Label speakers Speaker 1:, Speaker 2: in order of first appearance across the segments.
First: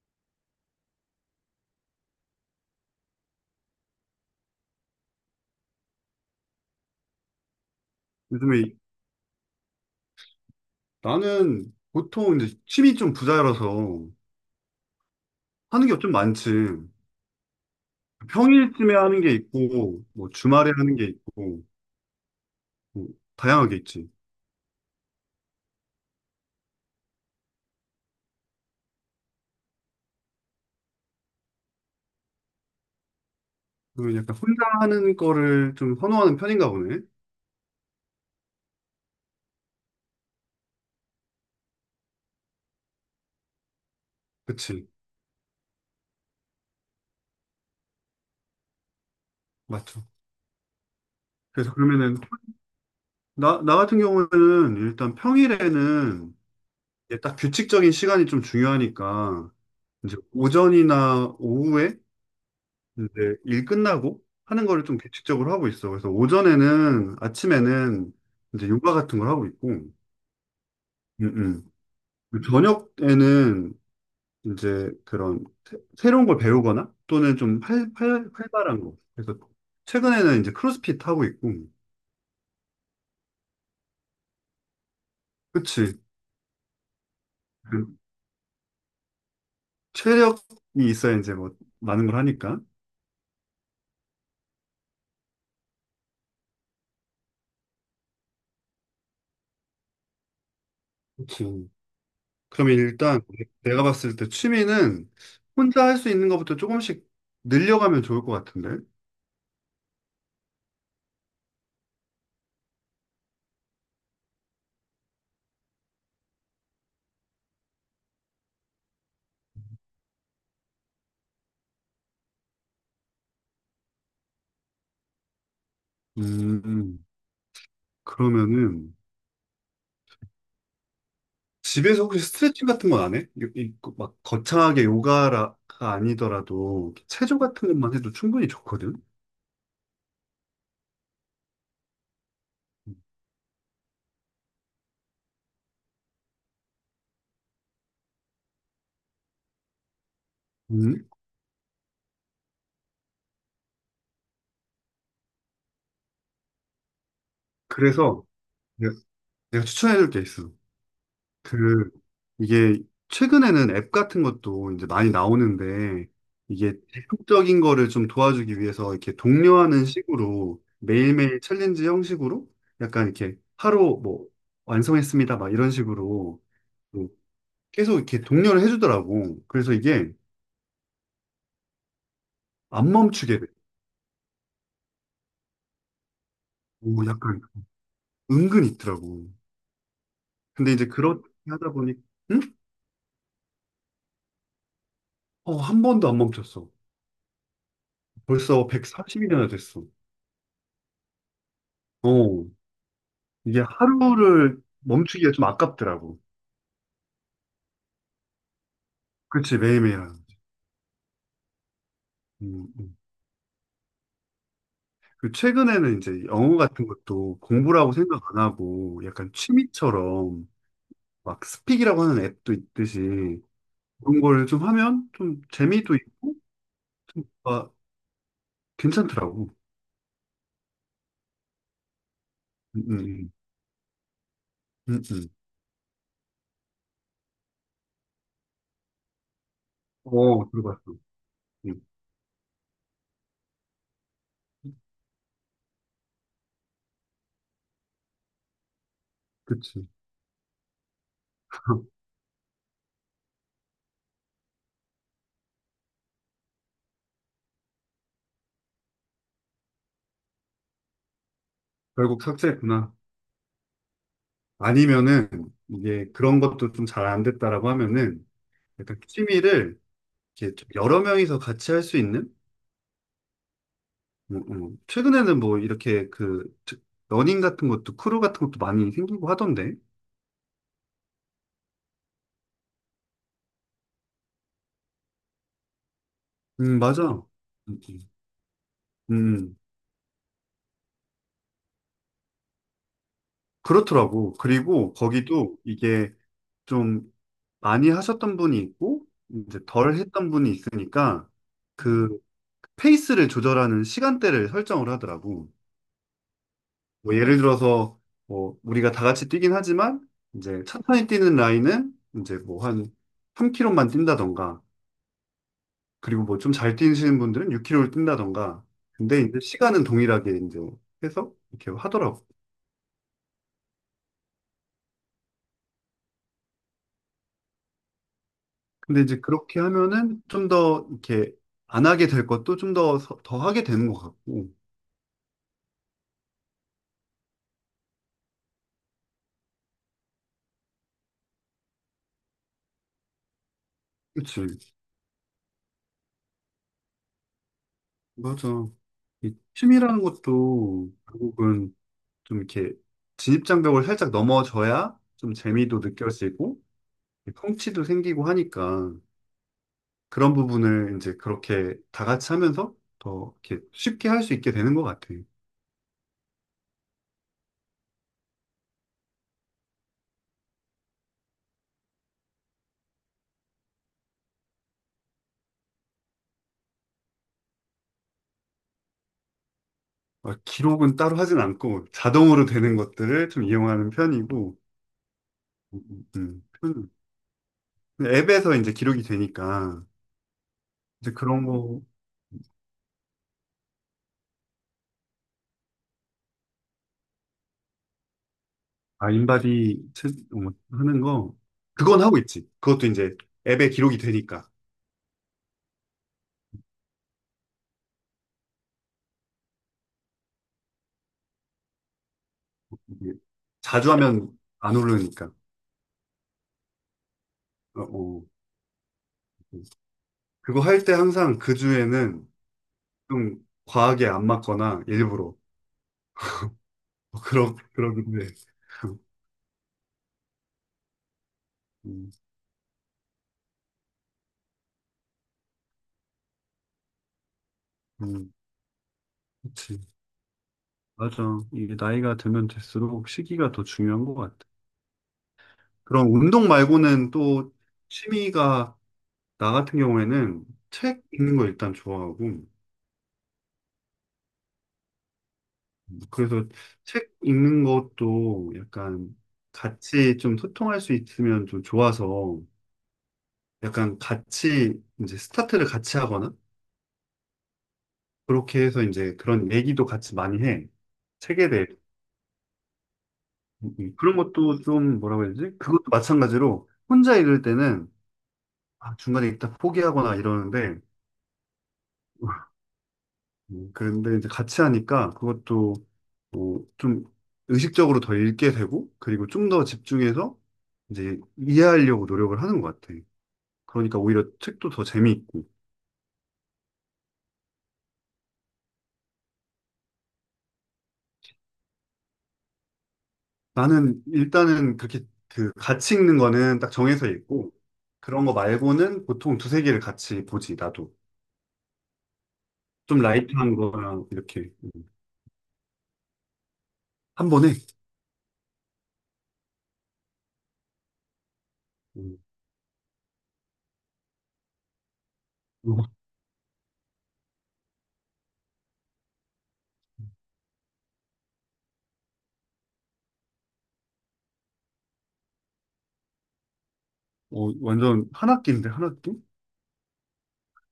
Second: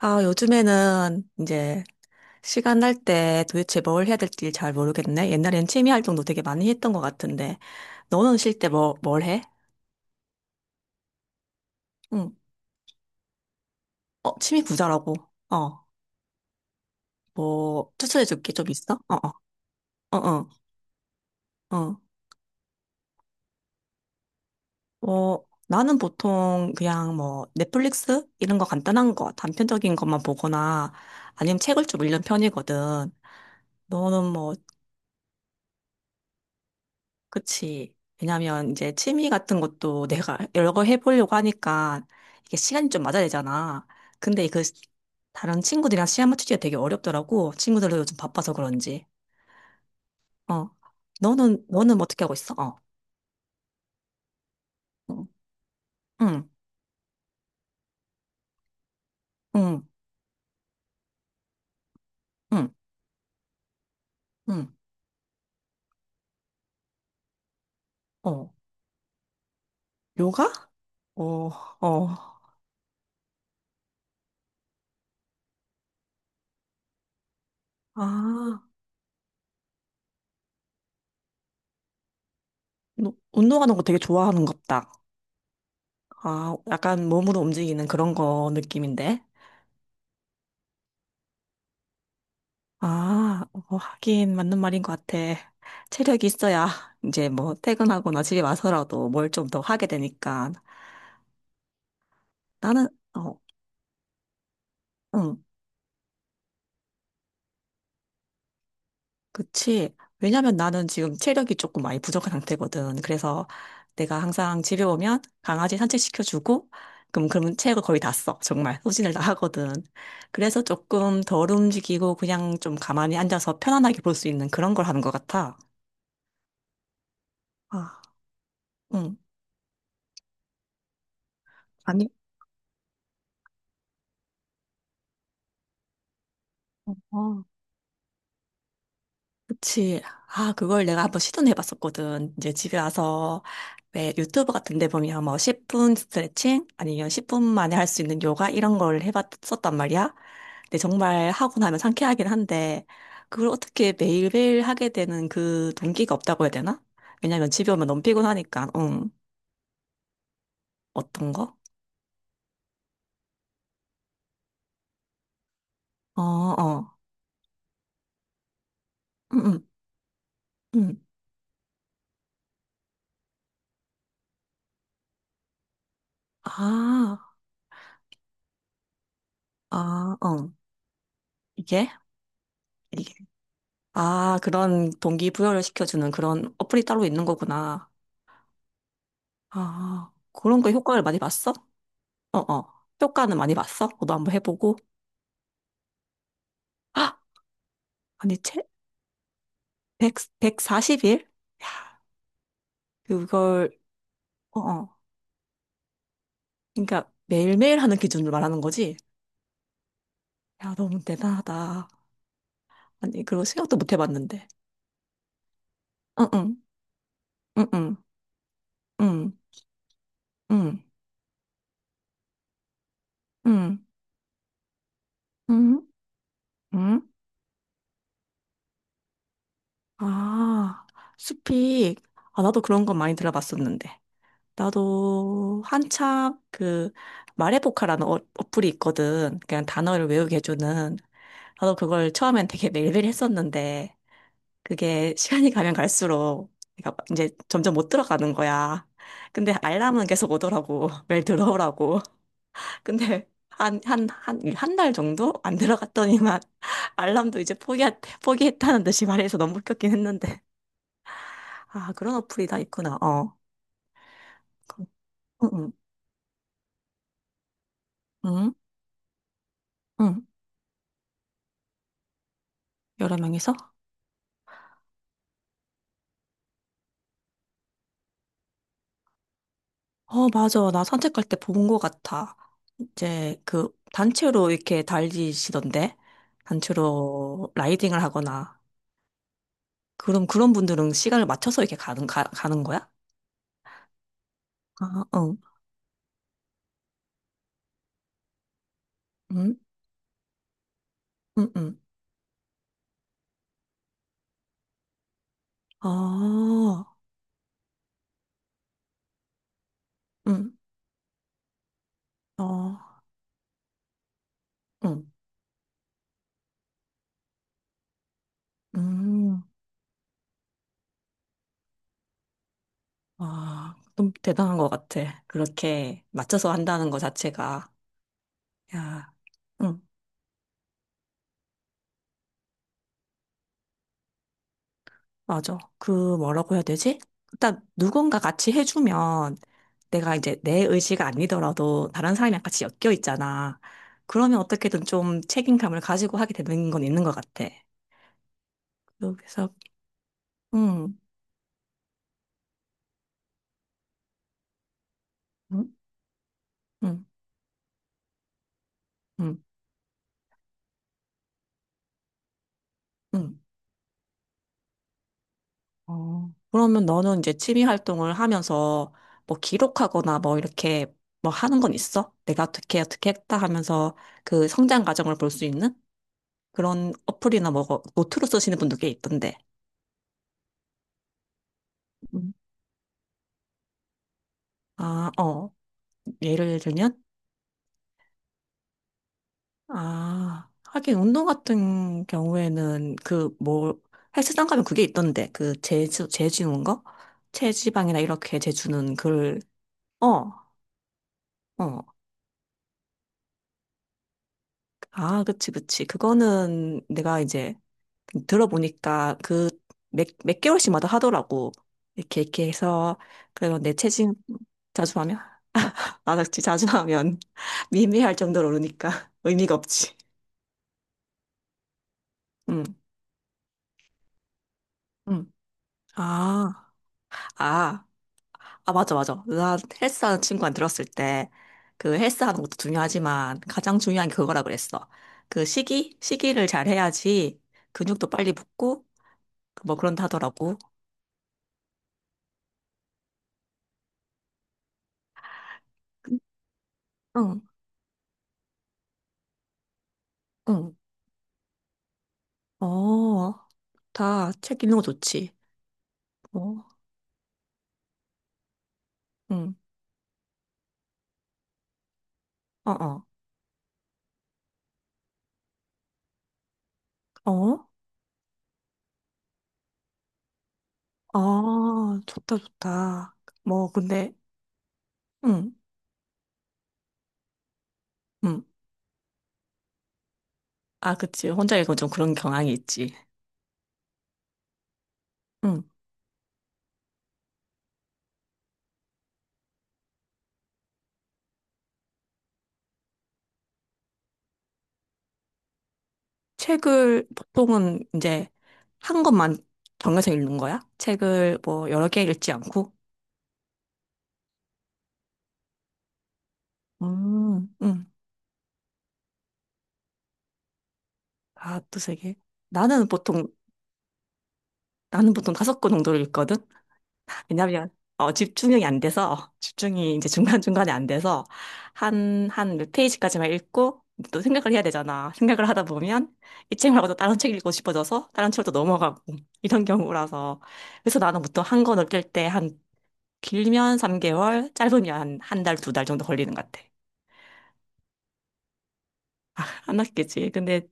Speaker 1: 아, 요즘에는 이제 시간 날 때 도대체 뭘 해야 될지 잘 모르겠네. 옛날엔 취미 활동도 되게 많이 했던 것 같은데. 너는 쉴
Speaker 2: 요즘에
Speaker 1: 때 뭘 해?
Speaker 2: 나는
Speaker 1: 응.
Speaker 2: 보통 이제 취미 좀 부자라서
Speaker 1: 어, 취미 부자라고. 어,
Speaker 2: 하는 게 좀 많지.
Speaker 1: 뭐, 추천해 줄게 좀 있어?
Speaker 2: 평일쯤에
Speaker 1: 어,
Speaker 2: 하는
Speaker 1: 어,
Speaker 2: 게 있고,
Speaker 1: 어,
Speaker 2: 뭐
Speaker 1: 어,
Speaker 2: 주말에 하는 게 있고,
Speaker 1: 어.
Speaker 2: 뭐 다양하게 있지.
Speaker 1: 뭐, 나는 보통 그냥 뭐, 넷플릭스? 이런 거 간단한 거, 단편적인 것만 보거나 아니면 책을 좀 읽는 편이거든.
Speaker 2: 그리고
Speaker 1: 너는
Speaker 2: 약간
Speaker 1: 뭐,
Speaker 2: 혼자 하는 거를 좀 선호하는 편인가 보네.
Speaker 1: 그치. 왜냐면 이제 취미 같은 것도 내가 여러 걸 해보려고 하니까 이게 시간이 좀 맞아야 되잖아. 근데 그
Speaker 2: 그치.
Speaker 1: 다른 친구들이랑 시간 맞추기가 되게 어렵더라고. 친구들도 요즘 바빠서 그런지.
Speaker 2: 맞죠.
Speaker 1: 어. 너는,
Speaker 2: 그래서
Speaker 1: 너는
Speaker 2: 그러면은,
Speaker 1: 어떻게 하고 있어? 어.
Speaker 2: 나 같은 경우에는 일단
Speaker 1: 응,
Speaker 2: 평일에는
Speaker 1: 응,
Speaker 2: 이게 딱 규칙적인 시간이 좀 중요하니까,
Speaker 1: 응,
Speaker 2: 이제 오전이나 오후에
Speaker 1: 응.
Speaker 2: 이제 일 끝나고
Speaker 1: 응.
Speaker 2: 하는 거를 좀 규칙적으로 하고 있어. 그래서 오전에는, 아침에는
Speaker 1: 어.
Speaker 2: 이제 요가 같은 걸 하고 있고,
Speaker 1: 요가? 어,
Speaker 2: 음.
Speaker 1: 어.
Speaker 2: 저녁에는 이제 그런 새로운 걸 배우거나 또는 좀 활, 활,
Speaker 1: 아,
Speaker 2: 활발한 거. 그래서 최근에는 이제 크로스핏 하고 있고,
Speaker 1: 너 운동하는 거 되게 좋아하는갑다.
Speaker 2: 그치.
Speaker 1: 아, 약간 몸으로 움직이는
Speaker 2: 그
Speaker 1: 그런 거 느낌인데.
Speaker 2: 체력이 있어야 이제 뭐 많은 걸 하니까.
Speaker 1: 아, 어, 하긴 맞는 말인 것 같아. 체력이 있어야 이제 뭐 퇴근하거나 집에 와서라도 뭘 좀 더 하게 되니까.
Speaker 2: 그치. 그러면
Speaker 1: 나는,
Speaker 2: 일단
Speaker 1: 어,
Speaker 2: 내가 봤을 때 취미는
Speaker 1: 응,
Speaker 2: 혼자 할 수 있는 것부터 조금씩 늘려가면 좋을 것 같은데.
Speaker 1: 그치. 왜냐면 나는 지금 체력이 조금 많이 부족한 상태거든. 그래서 내가 항상 집에 오면 강아지 산책시켜주고, 그럼, 그러면 체력을 거의 다 써. 정말. 소진을 다 하거든. 그래서 조금 덜 움직이고 그냥 좀 가만히 앉아서 편안하게 볼 수 있는 그런 걸 하는 것 같아.
Speaker 2: 음.
Speaker 1: 아,
Speaker 2: 그러면은
Speaker 1: 응.
Speaker 2: 집에서
Speaker 1: 아니,
Speaker 2: 혹시 스트레칭 같은 건 안 해? 그 막 거창하게 요가가 아니더라도 체조
Speaker 1: 어.
Speaker 2: 같은 것만 해도 충분히 좋거든.
Speaker 1: 그치. 아, 그걸 내가 한번 시도는 해봤었거든. 이제 집에 와서 왜 유튜브 같은 데 보면 뭐 10분 스트레칭 아니면 10분 만에 할 수 있는 요가 이런 걸 해봤었단 말이야. 근데
Speaker 2: 음.
Speaker 1: 정말 하고 나면 상쾌하긴 한데 그걸 어떻게 매일매일 하게 되는 그 동기가 없다고 해야 되나? 왜냐면 집에 오면 너무
Speaker 2: 그래서
Speaker 1: 피곤하니까.
Speaker 2: 내가,
Speaker 1: 응.
Speaker 2: 내가 추천해줄 게 있어.
Speaker 1: 어떤 거?
Speaker 2: 그 이게 최근에는 앱 같은 것도 이제 많이 나오는데
Speaker 1: 어,
Speaker 2: 이게
Speaker 1: 어.
Speaker 2: 대폭적인 거를 좀 도와주기 위해서 이렇게
Speaker 1: 응, 응,
Speaker 2: 독려하는 식으로
Speaker 1: 응.
Speaker 2: 매일매일 챌린지 형식으로 약간 이렇게 하루 뭐 완성했습니다 막 이런 식으로
Speaker 1: 아,
Speaker 2: 계속 이렇게 독려를 해주더라고. 그래서 이게
Speaker 1: 아, 어. 이게?
Speaker 2: 안
Speaker 1: 이게.
Speaker 2: 멈추게 돼.
Speaker 1: 아, 그런 동기부여를 시켜주는 그런 어플이 따로
Speaker 2: 오,
Speaker 1: 있는
Speaker 2: 약간
Speaker 1: 거구나.
Speaker 2: 은근 있더라고.
Speaker 1: 아, 그런 거
Speaker 2: 근데 이제
Speaker 1: 효과를 많이
Speaker 2: 그렇게
Speaker 1: 봤어?
Speaker 2: 하다 보니,
Speaker 1: 어,
Speaker 2: 응?
Speaker 1: 어. 효과는 많이 봤어? 너도 한번 해보고.
Speaker 2: 어, 한 번도 안 멈췄어.
Speaker 1: 아, 아니,
Speaker 2: 벌써 140일이나 됐어.
Speaker 1: 1백 사십 4 0일
Speaker 2: 어, 이게
Speaker 1: 그걸,
Speaker 2: 하루를
Speaker 1: 어, 어.
Speaker 2: 멈추기가 좀 아깝더라고.
Speaker 1: 그러니까 매일매일 하는 기준을 말하는 거지?
Speaker 2: 그치, 매일매일. 하는 거지.
Speaker 1: 야, 너무 대단하다.
Speaker 2: 음, 음.
Speaker 1: 아니, 그거 생각도 못 해봤는데.
Speaker 2: 그 최근에는 이제
Speaker 1: 응, 응,
Speaker 2: 영어 같은 것도
Speaker 1: 응,
Speaker 2: 공부라고
Speaker 1: 응,
Speaker 2: 생각 안 하고 약간
Speaker 1: 응,
Speaker 2: 취미처럼
Speaker 1: 응,
Speaker 2: 막 스픽이라고 하는 앱도 있듯이
Speaker 1: 응,
Speaker 2: 그런 걸 좀 하면 좀
Speaker 1: 응,
Speaker 2: 재미도 있고
Speaker 1: 응.
Speaker 2: 좀 뭔가 괜찮더라고.
Speaker 1: 아, 숲이, 아, 나도
Speaker 2: 음,
Speaker 1: 그런 거
Speaker 2: 음,
Speaker 1: 많이
Speaker 2: 음.
Speaker 1: 들어봤었는데.
Speaker 2: 음, 음.
Speaker 1: 나도 한참 그 말해보카라는 어, 어플이 있거든. 그냥 단어를 외우게
Speaker 2: 어, 들어봤어.
Speaker 1: 해주는. 나도
Speaker 2: 음,
Speaker 1: 그걸 처음엔 되게 매일매일 했었는데 그게 시간이 가면 갈수록 내가 이제 점점 못 들어가는 거야. 근데
Speaker 2: 그치.
Speaker 1: 알람은 계속 오더라고. 매일 들어오라고. 근데 한 달 정도 안 들어갔더니만 알람도 이제 포기했다는 듯이 말해서 너무 웃겼긴 했는데. 아, 그런
Speaker 2: 결국
Speaker 1: 어플이 다
Speaker 2: 삭제했구나.
Speaker 1: 있구나. 어.
Speaker 2: 아니면은,
Speaker 1: 응, 응,
Speaker 2: 이게 그런 것도 좀 잘 안 됐다라고 하면은,
Speaker 1: 응,
Speaker 2: 약간 취미를
Speaker 1: 응.
Speaker 2: 이렇게 좀 여러 명이서 같이 할 수 있는?
Speaker 1: 여러 명이서?
Speaker 2: 최근에는 뭐 이렇게 그, 러닝 같은 것도, 크루 같은 것도 많이 생기고 하던데.
Speaker 1: 어, 맞아. 나 산책 갈 때 본 것 같아. 이제 그 단체로 이렇게 달리시던데?
Speaker 2: 맞아.
Speaker 1: 단체로
Speaker 2: 음, 음.
Speaker 1: 라이딩을 하거나.
Speaker 2: 음,
Speaker 1: 그럼 그런 분들은 시간을 맞춰서 이렇게 가는 거야?
Speaker 2: 그렇더라고. 그리고
Speaker 1: 아, 응.
Speaker 2: 거기도 이게 좀 많이 하셨던 분이 있고,
Speaker 1: 응?
Speaker 2: 이제 덜 했던 분이 있으니까,
Speaker 1: 응, 응.
Speaker 2: 그, 페이스를 조절하는 시간대를 설정을 하더라고.
Speaker 1: 아,
Speaker 2: 뭐 예를 들어서 뭐 우리가 다 같이 뛰긴 하지만
Speaker 1: 응.
Speaker 2: 이제 천천히 뛰는 라인은 이제 뭐
Speaker 1: 어,
Speaker 2: 한 3km만 뛴다던가
Speaker 1: 응.
Speaker 2: 그리고 뭐 좀 잘 뛰시는 분들은 6km를 뛴다던가 근데 이제
Speaker 1: 음.
Speaker 2: 시간은 동일하게 이제 해서 이렇게 하더라고.
Speaker 1: 와, 좀 대단한 것 같아. 그렇게 맞춰서 한다는 것 자체가.
Speaker 2: 근데
Speaker 1: 야,
Speaker 2: 이제 그렇게
Speaker 1: 응.
Speaker 2: 하면은 좀 더 이렇게 안 하게 될 것도 좀 더 하게 되는 것 같고.
Speaker 1: 맞아. 그 뭐라고 해야 되지? 일단 누군가 같이 해주면 내가 이제 내 의지가 아니더라도 다른 사람이랑 같이 엮여 있잖아. 그러면
Speaker 2: 그치.
Speaker 1: 어떻게든 좀 책임감을 가지고 하게 되는 건 있는 것 같아.
Speaker 2: 맞아. 이
Speaker 1: 그래서,
Speaker 2: 춤이라는 것도
Speaker 1: 음,
Speaker 2: 결국은 좀 이렇게 진입장벽을 살짝 넘어져야 좀
Speaker 1: 음,
Speaker 2: 재미도 느껴지고
Speaker 1: 음,
Speaker 2: 성취도 생기고 하니까
Speaker 1: 음,
Speaker 2: 그런 부분을 이제 그렇게 다 같이 하면서 더
Speaker 1: 음.
Speaker 2: 이렇게 쉽게 할 수 있게 되는 것 같아요.
Speaker 1: 어, 그러면 너는 이제 취미 활동을 하면서 뭐 기록하거나 뭐 이렇게 뭐 하는 건 있어? 내가 어떻게 어떻게 했다 하면서 그 성장 과정을 볼 수 있는 그런 어플이나 뭐 노트로 쓰시는 분도 꽤 있던데.
Speaker 2: 막 기록은 따로 하진 않고
Speaker 1: 음.
Speaker 2: 자동으로 되는 것들을 좀 이용하는 편이고
Speaker 1: 아, 어.
Speaker 2: 음, 음,
Speaker 1: 예를
Speaker 2: 편-
Speaker 1: 들면?
Speaker 2: 앱에서 이제 기록이 되니까
Speaker 1: 아, 하긴
Speaker 2: 이제
Speaker 1: 운동
Speaker 2: 그런 거
Speaker 1: 같은 경우에는 그 뭐 헬스장 가면 그게 있던데 그 재주 재주는 거 체지방이나 이렇게 재주는
Speaker 2: 아,
Speaker 1: 그걸
Speaker 2: 인바디
Speaker 1: 어,
Speaker 2: 하는 거
Speaker 1: 어.
Speaker 2: 그건 하고 있지. 그것도 이제 앱에 기록이 되니까
Speaker 1: 아, 그치, 그치. 그거는 내가 이제 들어보니까 그 몇 개월씩마다 하더라고. 이렇게 이렇게 해서
Speaker 2: 이게
Speaker 1: 그러면 내
Speaker 2: 자주
Speaker 1: 체중
Speaker 2: 하면 안
Speaker 1: 자주 하면
Speaker 2: 오르니까.
Speaker 1: 아, 나 진짜 자주 하면
Speaker 2: 어,
Speaker 1: 미미할
Speaker 2: 어.
Speaker 1: 정도로 오르니까 의미가 없지.
Speaker 2: 그거 할 때 항상 그 주에는
Speaker 1: 응,
Speaker 2: 좀 과하게 안 맞거나
Speaker 1: 응.
Speaker 2: 일부러
Speaker 1: 아,
Speaker 2: 어, 그러
Speaker 1: 아.
Speaker 2: 그러긴 해.
Speaker 1: 아, 맞아, 맞아. 나 헬스하는 친구한테 들었을 때, 그
Speaker 2: 음,
Speaker 1: 헬스하는 것도 중요하지만, 가장 중요한 게 그거라 그랬어. 그 시기? 시기를 잘 해야지 근육도
Speaker 2: 음,
Speaker 1: 빨리 붙고, 뭐
Speaker 2: 그치.
Speaker 1: 그런다 하더라고.
Speaker 2: 맞아. 이게 나이가 들면 들수록 시기가 더 중요한 것 같아. 그럼 운동 말고는
Speaker 1: 응,
Speaker 2: 또 취미가 나 같은 경우에는
Speaker 1: 응.
Speaker 2: 책 읽는 거 일단 좋아하고
Speaker 1: 어, 다 책 읽는 거 좋지.
Speaker 2: 그래서
Speaker 1: 어,
Speaker 2: 책 읽는 것도 약간
Speaker 1: 응,
Speaker 2: 같이 좀 소통할 수 있으면 좀 좋아서
Speaker 1: 어, 어,
Speaker 2: 약간 같이 이제 스타트를 같이 하거나
Speaker 1: 어?
Speaker 2: 그렇게 해서 이제 그런 얘기도 같이 많이 해. 책에 대해.
Speaker 1: 아, 좋다, 좋다. 뭐, 근데,
Speaker 2: 그런 것도 좀 뭐라고 해야
Speaker 1: 응,
Speaker 2: 되지? 그것도 마찬가지로 혼자 읽을 때는
Speaker 1: 응.
Speaker 2: 아, 중간에 일단 포기하거나 이러는데
Speaker 1: 아, 그치. 혼자 읽으면 좀 그런 경향이 있지.
Speaker 2: 그런데 이제 같이 하니까
Speaker 1: 응.
Speaker 2: 그것도 뭐 좀 의식적으로 더 읽게 되고 그리고 좀 더 집중해서 이제 이해하려고 노력을 하는 것 같아. 그러니까 오히려 책도 더 재미있고
Speaker 1: 책을 보통은 이제 한 권만 정해서 읽는 거야? 책을 뭐 여러 개 읽지 않고?
Speaker 2: 나는 일단은 그렇게 그 같이 읽는 거는 딱 정해서
Speaker 1: 음,
Speaker 2: 읽고
Speaker 1: 음.
Speaker 2: 그런 거 말고는 보통 두세 개를 같이 보지 나도.
Speaker 1: 아, 또 세 개. 나는
Speaker 2: 좀
Speaker 1: 보통,
Speaker 2: 라이트한 거랑 이렇게
Speaker 1: 나는 보통 다섯 권 정도를 읽거든?
Speaker 2: 한 번에
Speaker 1: 왜냐면, 어, 집중력이 안 돼서, 어, 집중이 이제 중간중간에 안 돼서,
Speaker 2: 음,
Speaker 1: 한 몇 페이지까지만 읽고, 또 생각을 해야 되잖아. 생각을 하다
Speaker 2: 어,
Speaker 1: 보면, 이 책 말고 또 다른 책 읽고 싶어져서, 다른 책으로 또 넘어가고, 이런 경우라서. 그래서 나는 보통 한 권 읽을 때한 길면 3개월, 짧으면 한 달, 두 달 정도 걸리는 것 같아.
Speaker 2: 어, 완전 한 학기인데 한 학기?
Speaker 1: 안 낫겠지. 근데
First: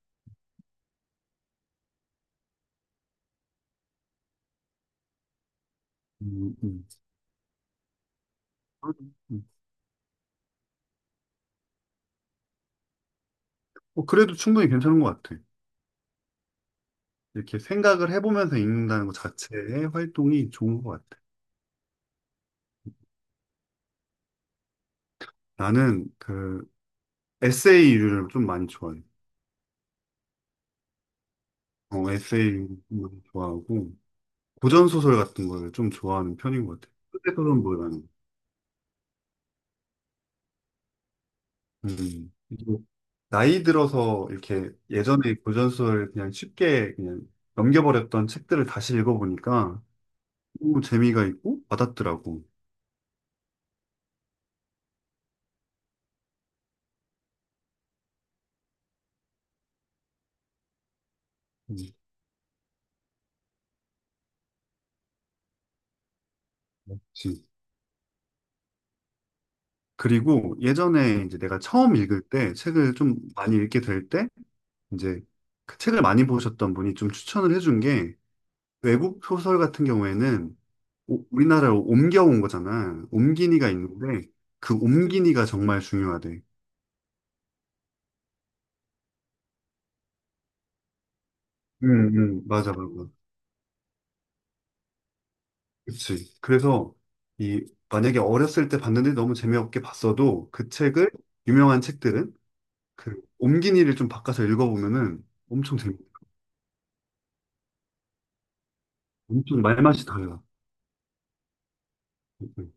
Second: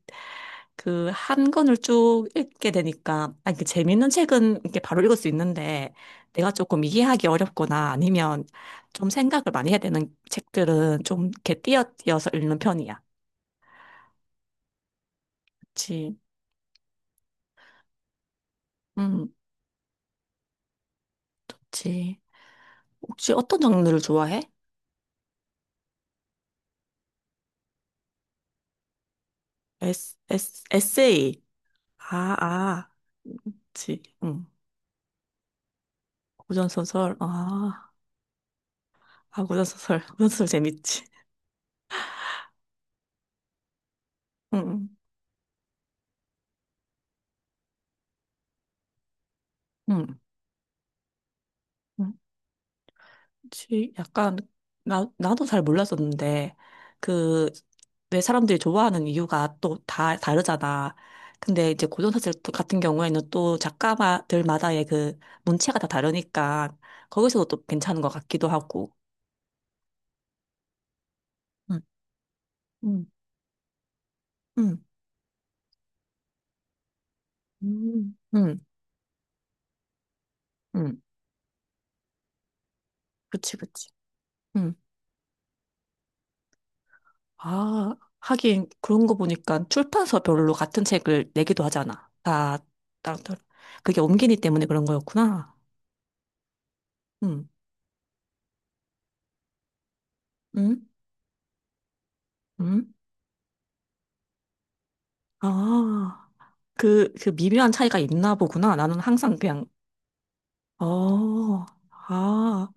Speaker 1: 그 한 권을 쭉 읽게 되니까, 아니, 그 재밌는 책은 이렇게 바로 읽을 수 있는데, 내가
Speaker 2: 음,
Speaker 1: 조금
Speaker 2: 음.
Speaker 1: 이해하기 어렵거나 아니면 좀 생각을
Speaker 2: 음.
Speaker 1: 많이 해야 되는 책들은 좀 이렇게 띄어띄어서 읽는 편이야.
Speaker 2: 어, 그래도 충분히 괜찮은 것 같아.
Speaker 1: 그치.
Speaker 2: 이렇게 생각을 해보면서 읽는다는 것
Speaker 1: 음,
Speaker 2: 자체의 활동이 좋은 것 같아.
Speaker 1: 그치. 혹시 어떤 장르를 좋아해?
Speaker 2: 나는 그 에세이류를 좀 많이 좋아해.
Speaker 1: 에세이.
Speaker 2: 어,
Speaker 1: 아,
Speaker 2: 에세이
Speaker 1: 아.
Speaker 2: 좋아하고
Speaker 1: 그치. 응.
Speaker 2: 고전 소설 같은 걸 좀 좋아하는 편인 것 같아.
Speaker 1: 고전소설.
Speaker 2: 그때 그런
Speaker 1: 아,
Speaker 2: 뭐라는.
Speaker 1: 아, 고전소설. 고전소설 재밌지.
Speaker 2: 음. 나이 들어서 이렇게
Speaker 1: 응,
Speaker 2: 예전에 고전 소설 그냥 쉽게 그냥 넘겨버렸던 책들을 다시 읽어보니까
Speaker 1: 응,
Speaker 2: 너무 재미가 있고
Speaker 1: 응.
Speaker 2: 와닿더라고.
Speaker 1: 지- 약간, 나, 나도 잘 몰랐었는데, 그, 왜 사람들이 좋아하는 이유가 또 다 다르잖아. 근데
Speaker 2: 음,
Speaker 1: 이제 고전사슬 같은 경우에는 또 작가들마다의 그 문체가 다 다르니까, 거기서도
Speaker 2: 그치.
Speaker 1: 또 괜찮은 것 같기도 하고.
Speaker 2: 그리고 예전에 이제 내가
Speaker 1: 응,
Speaker 2: 처음 읽을 때 책을
Speaker 1: 응,
Speaker 2: 좀 많이 읽게 될 때
Speaker 1: 응,
Speaker 2: 이제 그 책을 많이 보셨던 분이 좀 추천을 해준 게
Speaker 1: 응,
Speaker 2: 외국 소설 같은 경우에는
Speaker 1: 응.
Speaker 2: 우리나라로 옮겨온 거잖아. 옮기
Speaker 1: 그치,
Speaker 2: 니가
Speaker 1: 그치.
Speaker 2: 있는데
Speaker 1: 응.
Speaker 2: 그 옮기니가 정말 중요하대.
Speaker 1: 아, 하긴 그런 거 보니까 출판사별로 같은 책을 내기도
Speaker 2: 응,
Speaker 1: 하잖아.
Speaker 2: 응,
Speaker 1: 다,
Speaker 2: 맞아, 맞아.
Speaker 1: 따 그게 옮기니 때문에 그런 거였구나.
Speaker 2: 그치. 그래서
Speaker 1: 음,
Speaker 2: 이 만약에 어렸을 때 봤는데 너무 재미없게 봤어도 그
Speaker 1: 음,
Speaker 2: 책을 유명한 책들은
Speaker 1: 음.
Speaker 2: 그 옮긴이를 좀 바꿔서 읽어보면은 엄청 재밌.
Speaker 1: 아, 그, 그 미묘한 차이가 있나 보구나. 나는 항상
Speaker 2: 엄청
Speaker 1: 그냥,
Speaker 2: 말맛이 달라.
Speaker 1: 어,
Speaker 2: 음.
Speaker 1: 아,
Speaker 2: 음.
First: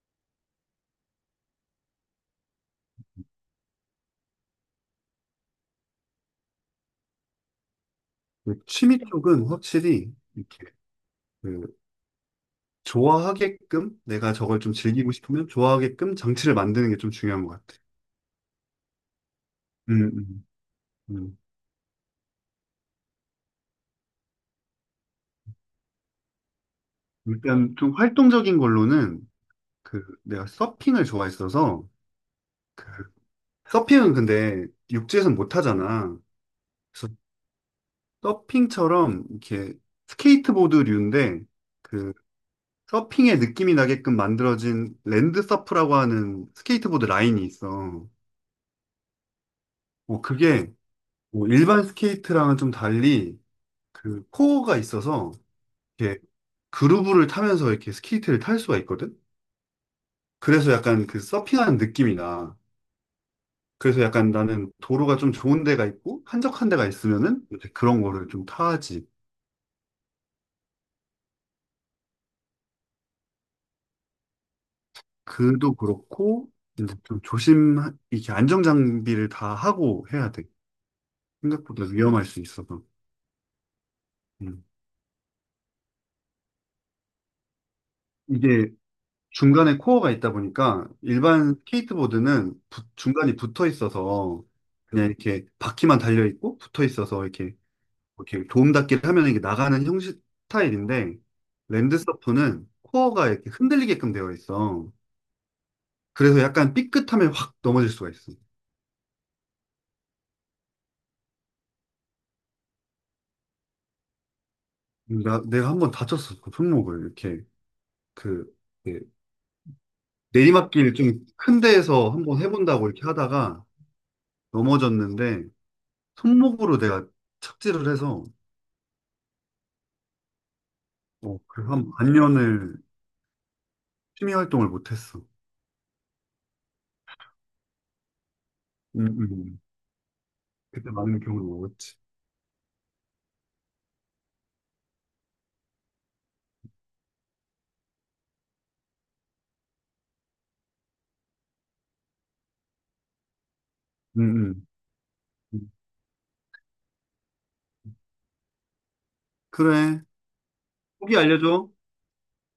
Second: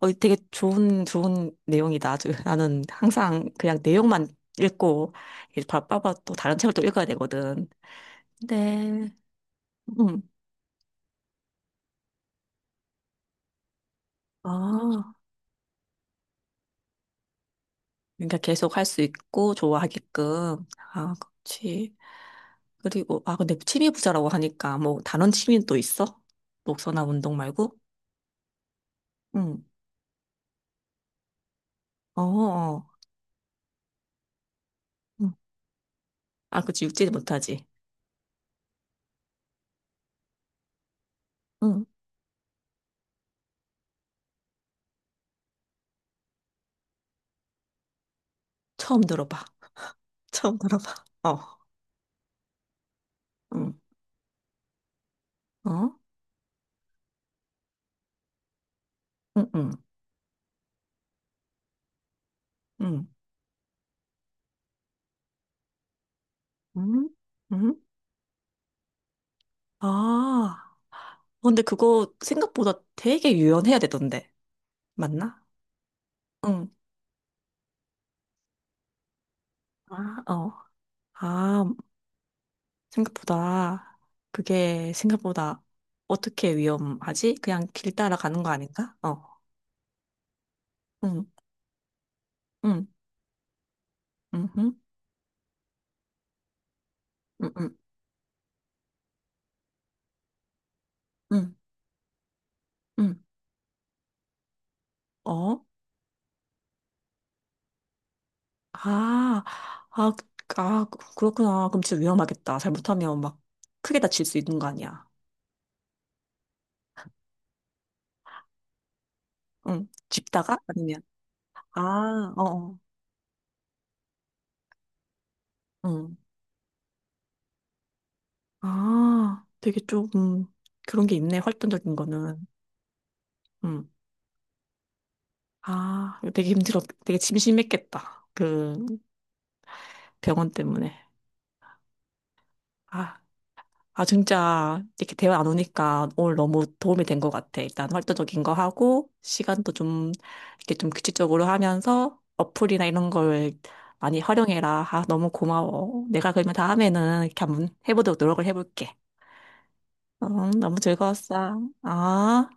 Speaker 1: 어, 되게 좋은, 좋은 내용이다. 아주 나는 항상 그냥 내용만 읽고, 이제 바빠봐 또 다른 책을 또 읽어야 되거든.
Speaker 2: 그 취미
Speaker 1: 네.
Speaker 2: 쪽은 확실히
Speaker 1: 음,
Speaker 2: 이렇게 그 좋아하게끔 내가 저걸 좀 즐기고
Speaker 1: 아.
Speaker 2: 싶으면 좋아하게끔 장치를 만드는 게 좀 중요한 것 같아.
Speaker 1: 그러니까 계속 할 수 있고
Speaker 2: 음, 음,
Speaker 1: 좋아하게끔. 아,
Speaker 2: 음.
Speaker 1: 그렇지. 그리고 아, 근데 취미 부자라고 하니까 뭐 다른 취미는 또 있어? 목서나 운동
Speaker 2: 일단
Speaker 1: 말고?
Speaker 2: 좀 활동적인 걸로는
Speaker 1: 응.
Speaker 2: 그 내가 서핑을 좋아했어서
Speaker 1: 어, 어. 어.
Speaker 2: 그 서핑은 근데
Speaker 1: 응.
Speaker 2: 육지에서는 못 하잖아.
Speaker 1: 아, 그치. 육지
Speaker 2: 그래서
Speaker 1: 못하지.
Speaker 2: 서핑처럼 이렇게 스케이트보드류인데
Speaker 1: 응.
Speaker 2: 그 서핑의 느낌이 나게끔 만들어진 랜드 서프라고 하는 스케이트보드 라인이 있어.
Speaker 1: 처음 들어봐.
Speaker 2: 뭐
Speaker 1: 처음
Speaker 2: 그게
Speaker 1: 들어봐.
Speaker 2: 뭐
Speaker 1: 어.
Speaker 2: 일반 스케이트랑은 좀 달리
Speaker 1: 응.
Speaker 2: 그 코어가 있어서
Speaker 1: 어?
Speaker 2: 이렇게 그루브를 타면서 이렇게 스케이트를 탈 수가 있거든.
Speaker 1: 응, 응.
Speaker 2: 그래서 약간 그 서핑하는 느낌이 나.
Speaker 1: 응.
Speaker 2: 그래서 약간 나는 도로가 좀 좋은 데가 있고 한적한 데가
Speaker 1: 응?
Speaker 2: 있으면은 이제
Speaker 1: 응?
Speaker 2: 그런 거를 좀 타지.
Speaker 1: 아. 어, 근데 그거 생각보다 되게 유연해야 되던데. 맞나?
Speaker 2: 그도 그렇고
Speaker 1: 응.
Speaker 2: 이제 좀 조심 이렇게 안정 장비를 다 하고
Speaker 1: 아,
Speaker 2: 해야 돼.
Speaker 1: 어. 아,
Speaker 2: 생각보다 위험할 수 있어서.
Speaker 1: 생각보다
Speaker 2: 음.
Speaker 1: 그게 생각보다 어떻게 위험하지? 그냥 길 따라가는 거
Speaker 2: 이게
Speaker 1: 아닌가? 어.
Speaker 2: 중간에 코어가 있다 보니까
Speaker 1: 응.
Speaker 2: 일반 스케이트보드는
Speaker 1: 응.
Speaker 2: 중간이 붙어 있어서
Speaker 1: 응. 응.
Speaker 2: 그냥 이렇게 바퀴만 달려 있고 붙어 있어서
Speaker 1: 응.
Speaker 2: 이렇게
Speaker 1: 응.
Speaker 2: 이렇게 도움닫기를 하면 이게 나가는 형식 스타일인데
Speaker 1: 응.
Speaker 2: 랜드서프는
Speaker 1: 응.
Speaker 2: 코어가 이렇게 흔들리게끔 되어 있어.
Speaker 1: 어?
Speaker 2: 그래서 약간 삐끗하면 확 넘어질 수가 있어.
Speaker 1: 아. 그렇구나. 그럼 진짜 위험하겠다. 잘못하면 막 크게 다칠 수 있는 거 아니야.
Speaker 2: 내가 한 번 다쳤어. 그 손목을 이렇게 그 예.
Speaker 1: 응. 집다가
Speaker 2: 내리막길
Speaker 1: 아니면
Speaker 2: 좀 큰
Speaker 1: 아,
Speaker 2: 데에서
Speaker 1: 어.
Speaker 2: 한번
Speaker 1: 어.
Speaker 2: 해본다고 이렇게 하다가 넘어졌는데
Speaker 1: 응.
Speaker 2: 손목으로 내가 착지를 해서
Speaker 1: 아, 되게 조금 그런 게 있네.
Speaker 2: 어, 그한
Speaker 1: 활동적인 거는.
Speaker 2: 반년을
Speaker 1: 응.
Speaker 2: 취미 활동을 못했어.
Speaker 1: 아, 되게 심심했겠다. 그
Speaker 2: 음, 음.
Speaker 1: 병원
Speaker 2: 그때
Speaker 1: 때문에.
Speaker 2: 많은 경험을 먹었지.
Speaker 1: 아, 아, 진짜, 이렇게 대화 안 오니까 오늘 너무 도움이 된 것 같아. 일단 활동적인 거 하고, 시간도 좀, 이렇게 좀 규칙적으로 하면서, 어플이나 이런 걸 많이
Speaker 2: 음, 음.
Speaker 1: 활용해라. 아, 너무
Speaker 2: 음.
Speaker 1: 고마워. 내가 그러면 다음에는 이렇게 한번 해보도록 노력을 해볼게.
Speaker 2: 그래.
Speaker 1: 너무
Speaker 2: 후기
Speaker 1: 즐거웠어.
Speaker 2: 알려줘.
Speaker 1: 아.